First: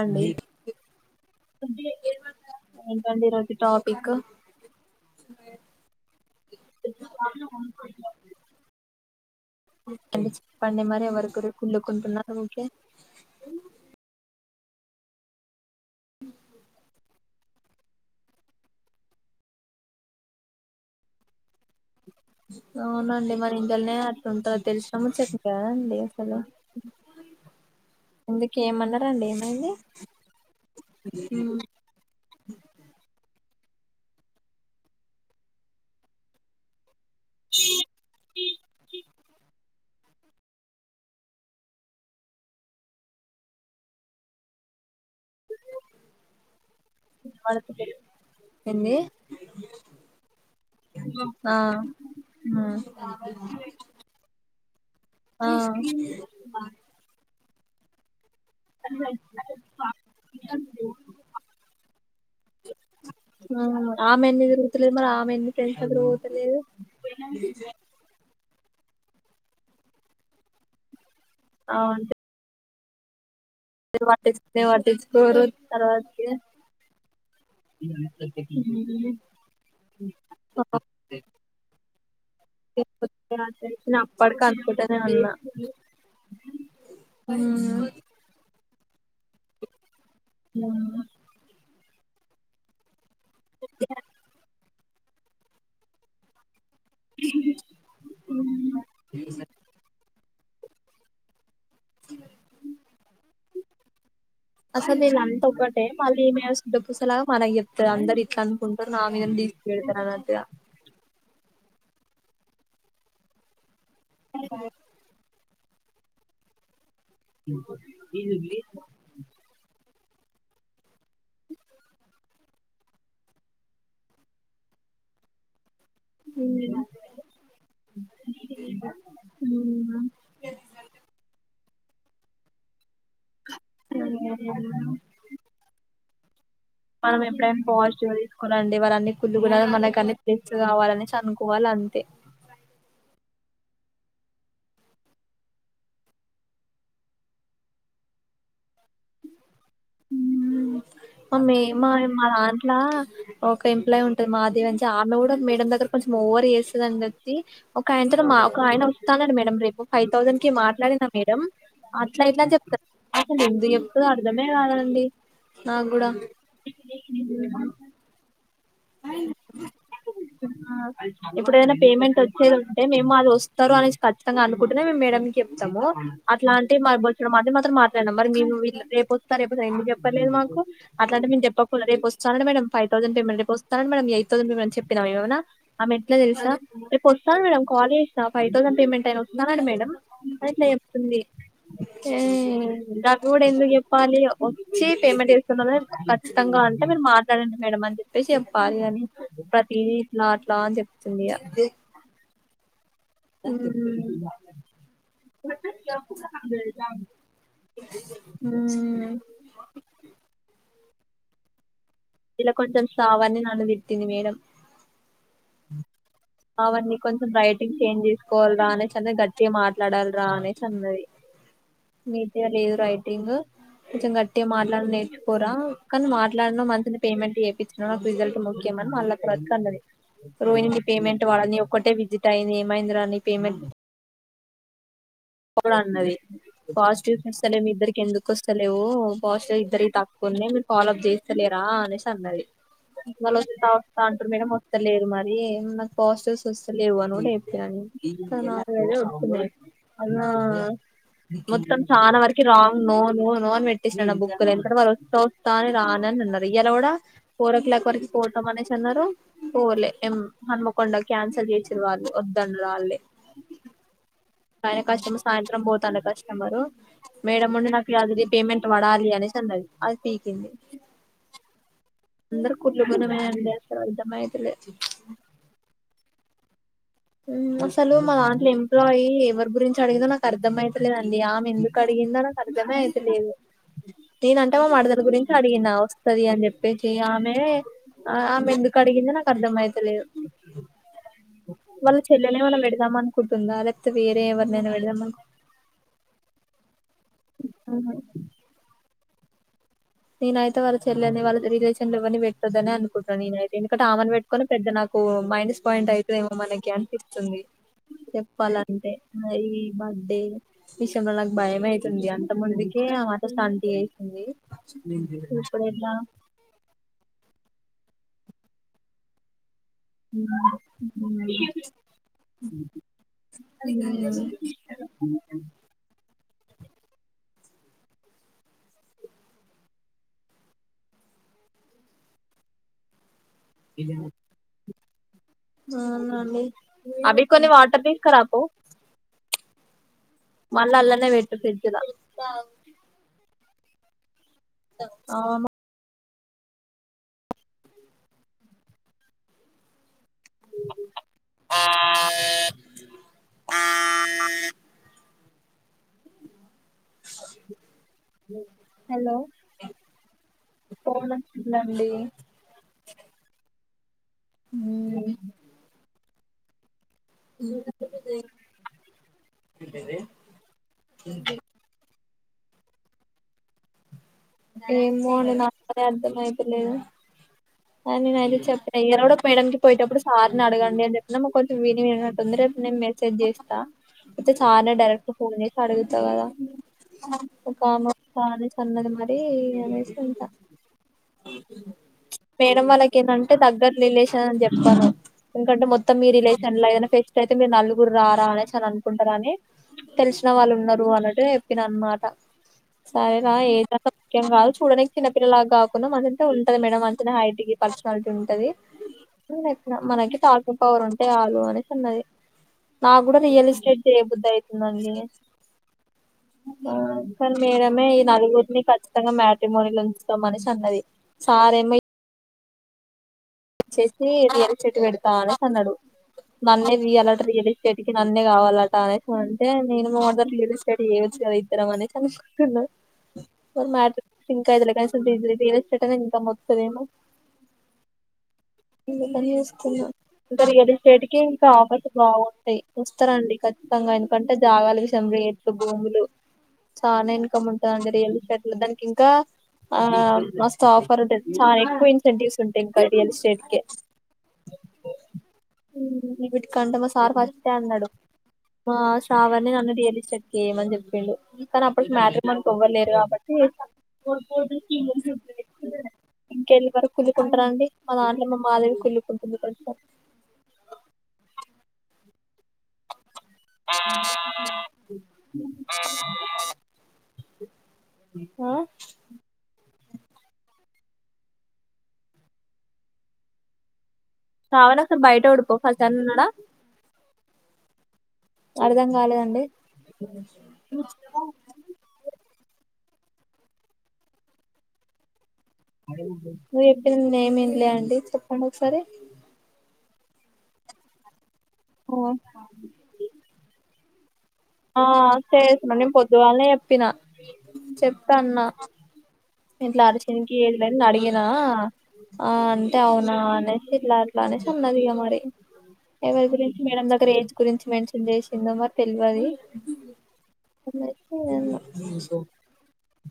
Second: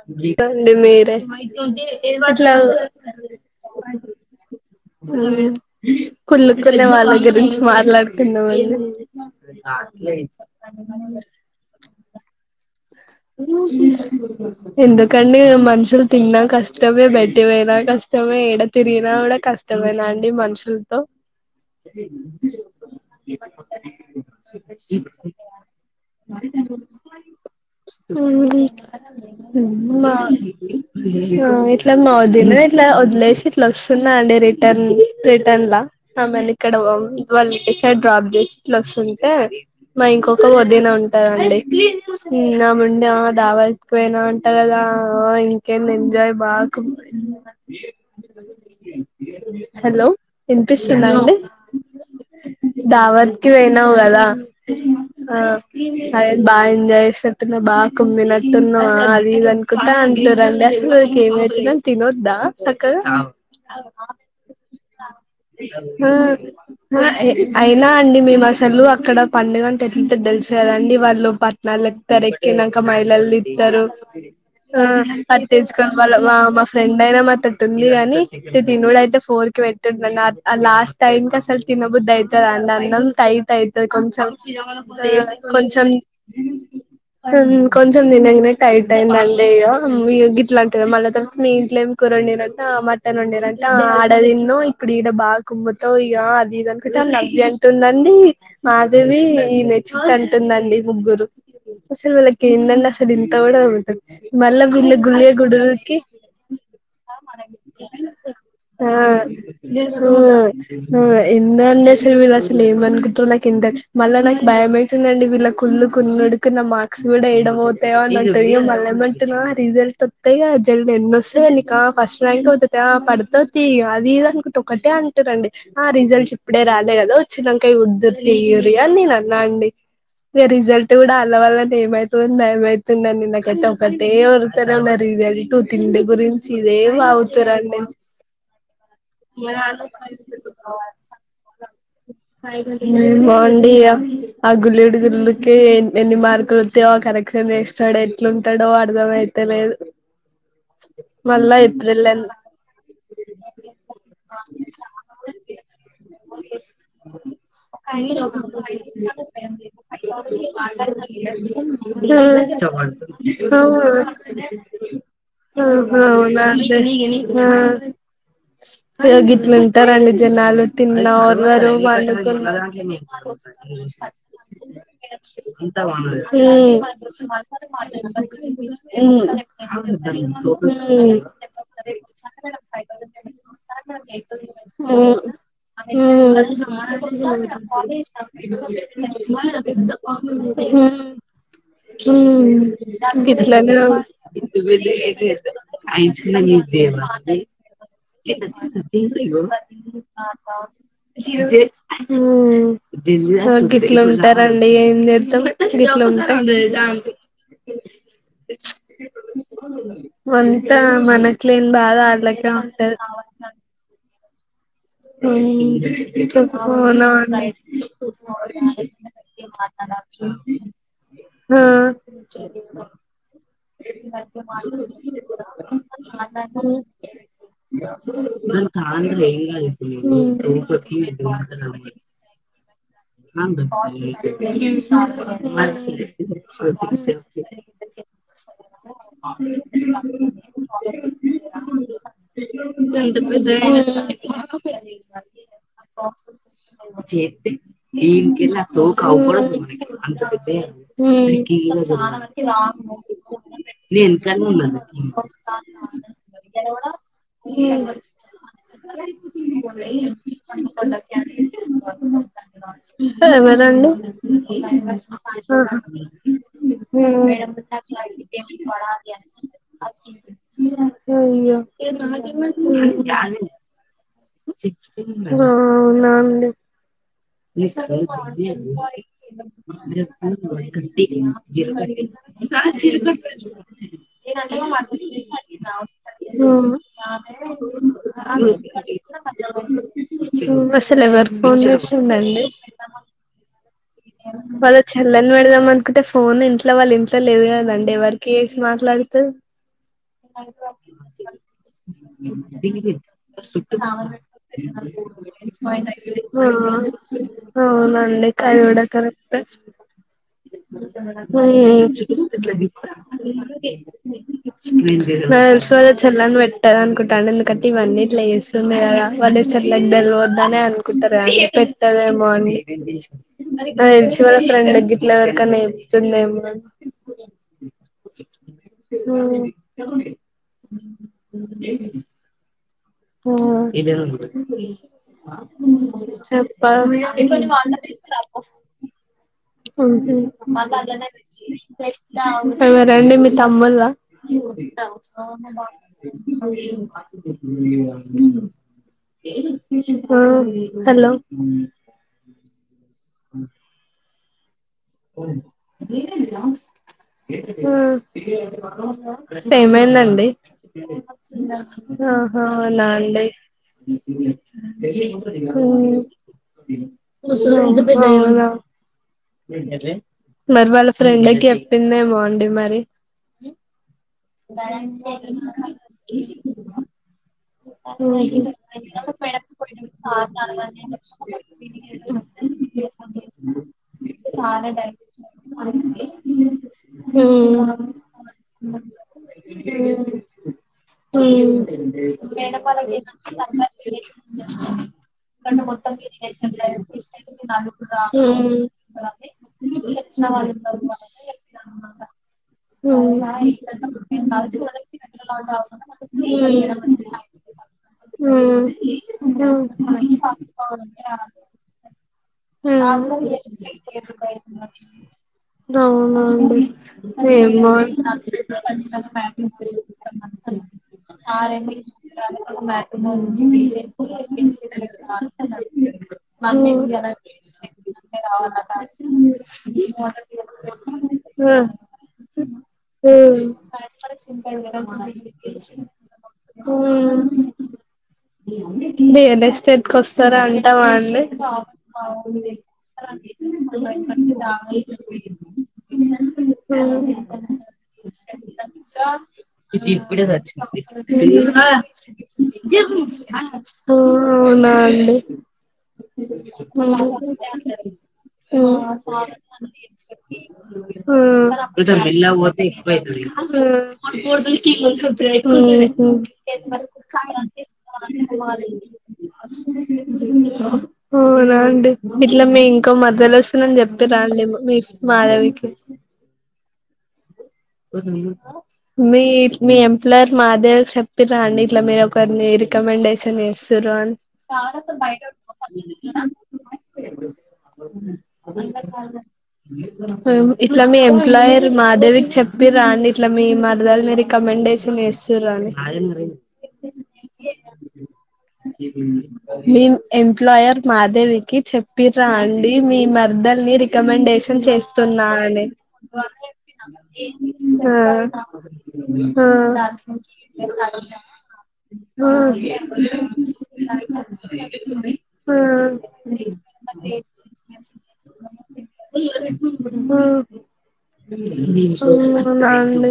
అండి టాండి మీరే ఏంటండి ఈరోజు టాపిక్ కుళ్ళుకునే వాళ్ళ గురించి మాట్లాడుతున్నం అండి కుంటున్నార్ ఓకే [inaudible] ఎందుకండి ఇగ మనుష్ తిన్న కష్టమే బే బయటి పోయిన కష్టమే ఇడా తిరిగినా కూడా కష్టమేనా అండి మనుషులతో అవునండి మరి ఇంకల్నే అట్లుంటారు తెలుసాము చెప్ కదండి అసలు ఎందుకు ఏమన్నారండి ఏమైంది మ్మ్ మా హ్ ఇట్లా మా వొదిన ఇట్ల వొద్లే సి ఇట్లా వస్తున్నా అండి రిటన్ రిటర్న్ ల ఆమె నీ ఇక్కడ వన్డే డ్రాప్ చేసి ఇట్లా వస్తుంటే మా ఇంకొక వదిన ఉంటందండి నా ముందే ఆ దావత్ పోయానా అంటా కదా హా ఇంకేం ఎంజాయ్ బా వినపడతలేదు. ఏంది ఆ ఉమ్, దావత్కిి పోయినాం కదా అ ఆ అదే బా ఎంజాయ్ చేస్ అట్టునే బా కమ్మిన ట్ టున్నా ఆ ఇది అనుకుంటా అందులో రండిసలు ఏమవుతదని తినొద్దా సక్క ఉమ్, ఆమె ఎందుకు తిరుగుతలేదు మరి ఆమె ఎందుకు ఫ్రెండ్స్ దగ్గర పోతలేదు గా అయినా అండి మేం అస్ అసలు అక్కడ పండుగ అని ఎట్లుంటది తెలుసు కదండి వాళ్ళు పట్నాల అవును క్ డెక్కి నాంక మైలల్ నీ తారు పట్టించుకునే పట్టించుకోరు అది తెచ్చుకోని వాళ్ళ తర్వాతకి మా మా ఫ్రెండ్ అయినా మా అంతట్ ఉంది అని తినుడు ఉమ్, అయితే ఫోర్ కి పెట్టాడుండి ఓకే, లాస్ట్ టైం క అసలు తినబుద్దు అయితదా అండి అన్నం ఓకే, ఆ టైట్ అయితది తెలిసిన కొంచెం అప్పటికి అనుకుంటనే ఉన్నా కొంచం హ్మ్ కొంచెం దినగనే టైట్ అయిందండియ్యో మ్మ్ గిట్లా అంటివా మళ్ళ తర్వాత్ మీ ఇంట్ల ఏం కుర నీర్ అట మట్ టను వండిరాటా ఆడదిన్నోయి ఇప్పుడు ఈడ బా కుమ్ము తో ఇగ ఆది ఇదో న్ ఒకట న్అర్జెంట్ ఉందండి మాదవి ఈ నెచ్చు కన్ టుదండి ముగ్గురు అసలు వీళ్ళకి ఏందళ్ళ అసలు ఇంత కూడా ఉండదు‌ మళ్ళ వీళ్ళ అసలు గుల్లే వీళ్ళంతా ఒక్కటే గుండుకి, మళ్ళీ ఈమె శుద్ధ పూసలాగా మనకి చెప్తది అందరు ఇట్లా అనుకుంటారు ఆ నా మీదనే మ్మ్ తీసి పెడతారు అన్నట్టుగా మ్మ్ మ్యానర్స్ అనేది అసలు ఏమనుకుంటరో నాకు ఎంతక్ మళ్ళా నాకు భయమయితుందండి వీళ్ళకు కుల్లు కున్నడు కేనమ్మ కూడా ఏడ పోతయో [inaudible] మళ్ళ ఏమంటున్నవో రిజల్ట్ త్తయో జల్ నిన్నొస్తే నికా ఫస్ట్ ర్యాంక్ ఆ పడుతది తీయి అది ఇది అనుకుంటే ఒకటే అంటురండి. ఆ రిజల్ట్ ఇప్పుడే రాలే కదా వచ్చినంక జుద్దురు తియ్యుర్రి అని నేను అన్నా అండి. రిజల్ట్ కూడా తర్వాత ఏమైతదో అని భయమై తుందండి నిన్న కతం ఒక్కటే ఒర్లుతనే ఉన్న రిజల్టు తిండి గురిం ఇదే మనం ఎప్పుడైనా వాగుతారండి. పాజిటివ్ తీసుకోవాలండి వాళ్ళన్ని కుళ్ళు గుణాలు మనకు అన్ని ప్లస్ కావాలనేసి అనుకోవాలి అంతే బాగుండియా ఆ గుల్లేడు గుల్లుకే ఎన్ని మార్కులొత్తాయో కరెక్షన్ చేస్తడు ఎట్లుంటాడో అర్ధం అయితలేదు. మ్మూ మమే మళ్ళా మా ఏప్రిల్ ఎన్ మా దాంట్ల ఒక ఎంప్లాయీ ఉంటది మా దేవి అంచి ఆమె కూడా మేడం దగ్గర కొంచెం ఓవర్ చేస్తదని జెప్పి ఒక ఆయనతో మా ఒక అవునా ఆయన వస్తాన్నాడు మేడం రేపు ఫైవ్ థౌసండ్ కి మా మ్మ్ అవునా మే కాదండి నాకు గూడ. ఇగో గిట్లుంటారండి జనాలు తిన్నా ఇప్పుడు ఓర్వరు ఏదైనా పేమెంట్ పండుకున్న వచ్చేది ఉంటే మేము అది వస్తారు అనేసి ఖచ్చితంగా అనుకుంటేనే మేము మేడం కి చెప్తమూ అట్లా అంటే మా బొచ్చెడు మంది మాతోని మాట్లాడినం మరి మేం వీరిల రేపు ఒత్త అని లేపోతె ఎందుకు చెప్పట్లేదు మాకు‌. అట్లా అంటే మేం చెప్పక పోదుమా రేపు వస్తాడంట మేడం ఫైవ్ థౌసండ్ పేమెంట్ రేప్ తానని మేడం ఎయిట్ తౌసండ్ పేమెంట్ చెప్పినవ ఏవన్నా ఆమెట్ల తెల్సా రేపు వస్తాను మేడం కాల్ చేస్తా ఫైవ్ తౌసండ్ పేమెంట్ అయిన వస్తునడంట మేడం అట్ల చెప్తుంది మ్మ్ ఏ మ్మ్ నాకు కూడా ఎందుకు గిట్లనే చెప్పాలి, వచ్చి పేమెంట్ చెస్తున్నదని ఖచ్చితంగా అంటే మీరు మాట్లాడండి మేడం అని చెప్పేసి చెప్పాలి అని ప్రతిదీ ఇట్లా అట్లా అని చెప్తుంది ఇగ మ్మ్ గిట్ల ఉంటరం ఏం జేత్తం గిట్ల ఉంటం [inaudible] మ్మ్ అంత మన ఇట్లెం బాగా ఆట్లకే ఇలా కొంచెం ఉంటద్ శ్రావణి నన్ను తిట్టింది మేడం మ్మ్ శ్రావణి అవునా కొంచెం రైటింగ్ చేంజ్ చేసుకోవాలిరా అనేసి అన్నది గట్టిగా మాట్లాడాలిరా అనేసి అన్నది ఆ నీట్గా లేదు రైటింగ్ కొంచెం గట్టిగా మాట్లాడుడు నేర్చుకోరా, కాని మాట్లాడినవ్ మంత్ పేమెంట్ చేపించిన నాకు రిజల్ట్ ముఖ్యమని మళ్ళ కట్టు అన్నది. రోహిణీ పేమెంట్ వాళ్ళని ఒక్కటే విజిట్ అయ్యింది ఏమైందిరా నీ పేమెం హు మ పాజిటివ్స్ వస్తలే మీ ఇద్దరికి స ఎందుకు వస్తలేవు పోస్టర్ ఇద్దరికి తక్కువున్నాయి మీరు ఫాలో అప్ చేస్తలేరా అనేసి అన్నది మళ్ళ వే థట్స్ అంటారు మేడం వస్తలేరు మరి నాకు పోస్టర్స్ వస్తలేవు అని కూడా చెప్ప అని చాలా వరకి రాంగ్ నో హు నో అని పెట్టిసిన బుక్లుే ఎందుకంటే వాళ్ళు వస్తా వస్తా అని రాననన్నారు ఇలా కూడా ఫోర్ ఓ క్లాక్ వరకు పోతం అనేసి అన్నారు పోలేం హన్మకొండ క్యాన్సల్ చేసిర్రు వాళ్ళు వద్దన్నారు రా ఎవరండి వాళ్ళ ఆయన కస్టమర్ సాయంత్రం పోతానే కస్టమర్ మేడం ఉండి నాకు అది పేమెంట్ పడాలి అనేసి అన్నది అది పీకింది అయ్యో అందరు హు కుట్లుగనమే అండి అసలు అర్థమైతలే అవునా డి అసలు మా దాంట్లో ఎంప్లాయి ఎవరి గురించి అడిగిందో నాకు అర్థమయితలేదండి ఆమె ఎందుకు అడిగిందో నాకు అర్థమే అయితలేదు నేనంటే మా మరదల గురించి అడిగిన వస్తది అని చెప్పేసి ఆమె ఆమె ఎందుకు అడిగిందో హు నాకు అర్థమయితలేదు అసలేవరికి ఫో వాళ్ళ చెల్లెని తుందండి ఏమన్నా పెడదాం అనుకుంటుందా లేకపోతే వేరే ఎవరినైనా వాళ్ళ పెడదాం చెల్లని పెడదాం అనుకుంటే ఫోన్ ఏ ఇంట్ల వాళ్ ఇంట్ ట్ల లేదు కదండి అనుకుంటుందా ఎవరికి చేసి మాట్ ట్లాడుతవ్ నేనైతే వాళ్ళ చెల్లెని వాళ్ళ రిలేషన్ లో ఎవర్ని పెట్టొద్దనే అనుకుంటున్న నేనైతే క్కడ ఆమన్ పెట్టుకుని పెద్ద నాకు మైనస్ పాయింట్ అవుతదేమో మనకి అనిపిస్తుంది ఆ అవునండి అది కూడా చెప్పాలంటే మరి కరెక్టే బర్త్డే విషయంల నాకు భయం అయితుంది అంత ముందుకే ఆమె అంత స్టంట్ చేసింది నాకు ఇప్పుడు తెల్సి వాళ్ళ ఎట్లా చెల్లెని పెట్టదనుకుంట అండి ఎందుక ఇవన్నీట్ల చెస్ స్తుంది కదా వాల్ చెల్లెకు తెలవొద్దనే అనుకుంటారు గా అండి పెట్టదేమో అని నాకు తెలిసిి వాళ్ళ ఫ్రెండ్డిగ్గిట్ల ఎవరికన్న చెప్తుందేమో హు హు ఆ అవునండి చెప్పాలి అవి కొన్ని వాటర్ తీసుకురాపో మ్ హు మళ్ళీ అల్లనే పెట్టు ఫ్రిడ్జ్ ల ఎవరండీ మిక్ తమ్ముల్లా ఇ విష ఆ హలో హ్ ఆ అేనన్నా హలో ఏమైందండి ఫోన్ వచ్చిందండి హ్ ఇ [unintelligible] మరి వాల్ల ఫ్రెండ్కి చెప్పింద ఏమో అండి మరి ఏమో అండి అది నాకు అదే అర్థం అయితలేదు. అని నేను మ్మ్ చెప్పాలే ఇగ [unintelligible] పోయేటప్పుడు సార్ని అడగండి. అని చెప్పిన మాకు కొంచెం విని వినట్టుంది. రేపు నేను మెసేజ్ చేస్తా అయితే సార్ని డైరెక్ట్ ఫోన్ చేసి అడుగుతా కదా ఒక [unintelligible] న్నది మరీ అనేసి ఉంట మ్మ్ మేడం వాళ్ళకి ఏంటంటే దగ్గర రిలేషన్ అని చెప్పాను. ఎందుకంటే మొత్తం మీ రిలేషన్ల ఏదైనా ఫెస్ట్ అయితే మీరు నలుగురు రారా అనేసి అని అనుకుంటారు. అని తెలిసిన వాళ్ళు ఉన్నారు. అన్నట్టు గా చెప్పిన అన్న మాట సరేరా ఏద ముఖ్యం కాదు. చూడనికి చిన్నపిల్లలాగా కాకుండా మనెంత ఉంటది. మేడాం మంచిగానే హైట్ పర్సనాలిటీ ఉంటది. మనకి టాకింగ్ పవర్ ఉంటే చాలు అనేసి ఆ. నాకు కూడా రియల్ ఎస్టేట్ చేయబుద్ధి అయి తుంది అండి అవునా కానీ మేడమే ఈ నలుగురిని క ఖచ్చితంగా మ్యాట్రిమోనిలో చుత్త మనేసి అన్నది. సారేమో అ మాట వచ్చేసి రియల్ ఎస్టేట్ పెడతా అనేసి అన్నాడు. నన్నే రీయ్యాలట రియల్ ఎస్టేట్ కి నన్నే కావాలట అనేసి అంటే నేను మా [unintelligible] రియల్స్టేట్ [unintelligible] ఇద్దరం అనేసి అనుకుంటున్నా మరి మ్యాటర్ సింక్ అయితలే కనీసం హ్ రియల్ ఎస్టేట్ అనేది ఇన్కమ్ వత్తదేమో అందుకని రియల్ ఎక్స్టేట్ చేసుకున్నా కు వస్తారా ఇంకా రియల్ అంటామా ఎస్టేట్ కి అండి. ఇంకా ఆఫర్స్ బాగుంటాయి వస్తారండి ఖచ్చితంగా ఎందుకంటే జాగాల విషయం రేట్లు భూములు చాలా ఇన్కమ్ ఉంటదండి రియల్ ఎస్టేట్ లో దానికి ఇంకా ఆ ఇ మస్తు ఆఫర్ ఉంటది చాలా ఎక్కువ ఇన్సెంటివ్స్ ఇప్పుడచ్చ ఉంటాయి ఇంకా రియల్ ఎస్టేట్ కి అవునా అండి వీటికంటే మా సార్ ఫస్టే అన్నాడు హ్ మా శ్రావణి నన్ను రియల్ ఎస్టేట్ కి ఏయమని హ్ చెప్పిండు కానీ అప్పటికి మ్యాట్రిమోనికి ఎవ్వరు ఆ హ్ లేరు కాబట్టి ఉహ్ ఇంకెళ్ళి వరకు కుళ్ళుకుంటారండి మా దాంట్లో మా మాధవి కుళ్ళుకుంటుంది కొంచెం అవునా అండి. ఇట్లా మీ ఇంకో మర్ దలు ఓస్తుందని. చెప్పిర్రా అండి మీ మాధేవికి ఆ మీ మీ ఎంప్లయర్ మదేవీ చెప్పిర్ర అండి ఇట్లా మీరు ఒకరినీ రికమెండేషన్ చేస్తుర్రు అని శ్రావణి స్ార్ ఒకసారి బయట ఊడిపో ఫస్ట్ అని అన్నాడా హ్ అర్థం కాలేదండి ఇట్లా మీ ఎంప్లాయర్ మాధేవికి చెప్ మీరా అండి. ఇట్లా మీ మరదలుని రికమెండేషన్ చేస్ నువ్వు చెప్పింది నేను ఏమి వినలే అండి చెప్పండి ఒకసారి మిం ఎంప్లాయర్ మాధేవి కి ఆ చెప్పిరా అండి మీ మరదల్ని రికమండేషన్ ఆ చేసి నా నేను పొద్దుగాళ్లనే చెప్పినా ఆ ఆ ఇట్లా అరిచేనికి ఏజ్ లేదని అడిగినా ఆ అంటే అవునా అనేసి ఇట్లా అట్లా అనేసి అన్నది ఇగ మరి ఎవరి గురించి మేడం దగ్గర ఏజ్ గురించి మెన్షన్ చేసిందో మరి తెల్వది [inaudible] అనేసి అన్న. వుండి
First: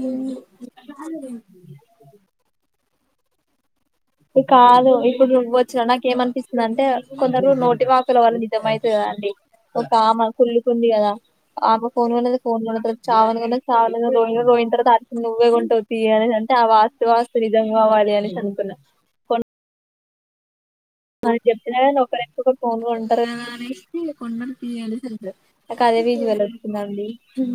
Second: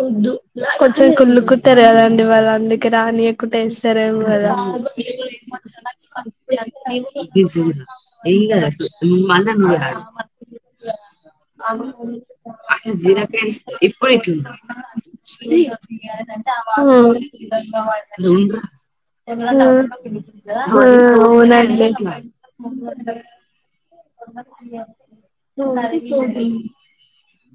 వద్దు కొంచెం కుళ్లు కుంటారు కదండీ వాళ్ళందు రాని ఎకుటే కాదు ఇప్పుడు నువ్వు వచ్చిన నాక ఏమనిపిస్తుంది అంటే కొందరు నోటి వాక్కుల వాళ్ల నిజం అవుతుంది కదండి ఒక ఆమె కుళ్ళకుంది కదా ఆమె ఫోన్ అనేది ఫోన్ తర్త చావనున్నా చవాల రయి రోయిన తర్వాత అచంది నువ్వే కొంటవుత అనేసి అంటే ఆ వాస్తు వాస్తు నిజం కావాలి అనేసి అనుకున్నా [unintelligible] మన చెప్తుినా కా ఒక రైపు ఒక ఫోన్ కొంటారు అనేసి కొంటారు నాకదే విజువల్ వచ్చింద అండి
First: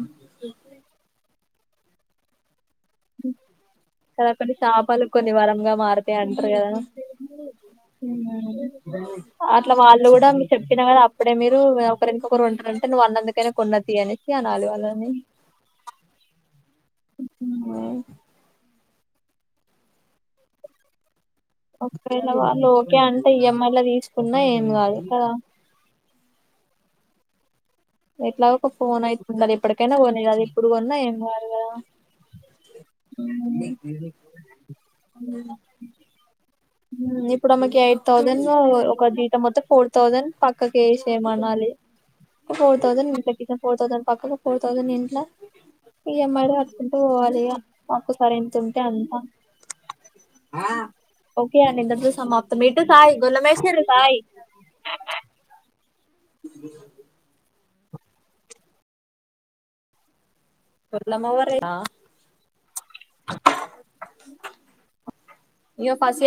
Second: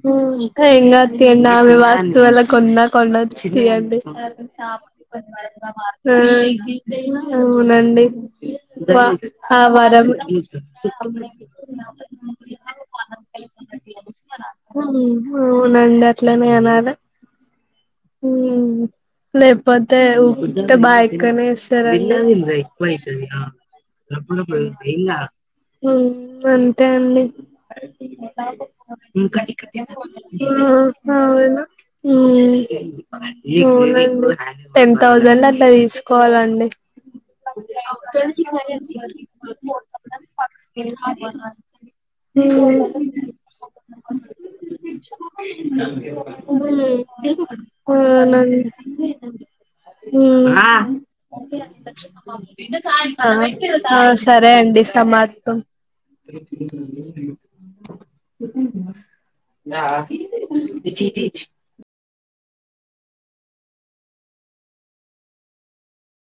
హా ఇంకా ఇంగ అతి ఆమె వాస్తవ ఎలా కొన్నా కొండొచ్చి తీయండి కదా కొన్ని శాపాలు కొన్ని వరంగా మారతాయి అంటారు కదా అవునండి ఆ అట్లా వరం వాళ్ళు కూడా మీరు చెప్పినా కదా అప్పుడే మీరు ఒకరినకొకరు ఉంటారంటే నువ్వు అన్నందుకైనా కొన్న తీ అనేసి అనాలి వాళ్ళని అవునండి అట్లనేే అనాల హ్మ్. హ లేపోతే ఉంట బాయ్ ఒకవేళ వాళ్ళు ఓకే అంటే ఈఎంఐ లో తీసుకున్నా ఏం కాదు కదా [unintelligible] అంతే అండి ఎట్లాగో ఒక ఫోన్ అయితే కటి ఉండాలి ఎప్పటికైనా కొనేది అది ఇప్పుడు కొన్నా హామ్ ఏం కాదు అవును కదా మే టెన్ థౌజండ్ అట్లా తీసుకోవాలం ఇప్పుడు ఆమెకి ఎయిట్ థౌసండ్ ఒక జీతం మొత్తం ఫోర్ థౌసండ్ పక్కకి వేసేమనాలి ఒక ఫోర్ థౌసండ్ ఇట్లకి ఫోర్ థౌసండ్ పక్కకు ఫోర్ థౌజండ్ ఇంట్ల ఈఎంఐ లో కట్టుకుంటూ పోవాలి ఇగ ఒక్కసారి ఇంత ఉంటే అంత హ్మ్మ్ హ్మ్మ్ ఓకే అండి ఇంతటితో సమాప్తం ఇటు సాయి గొల్లమేషిర్రు సాయి సరే అండి సమాప్తం [inaudible] [unintelligible] కొల్మ మవరే [unintelligible]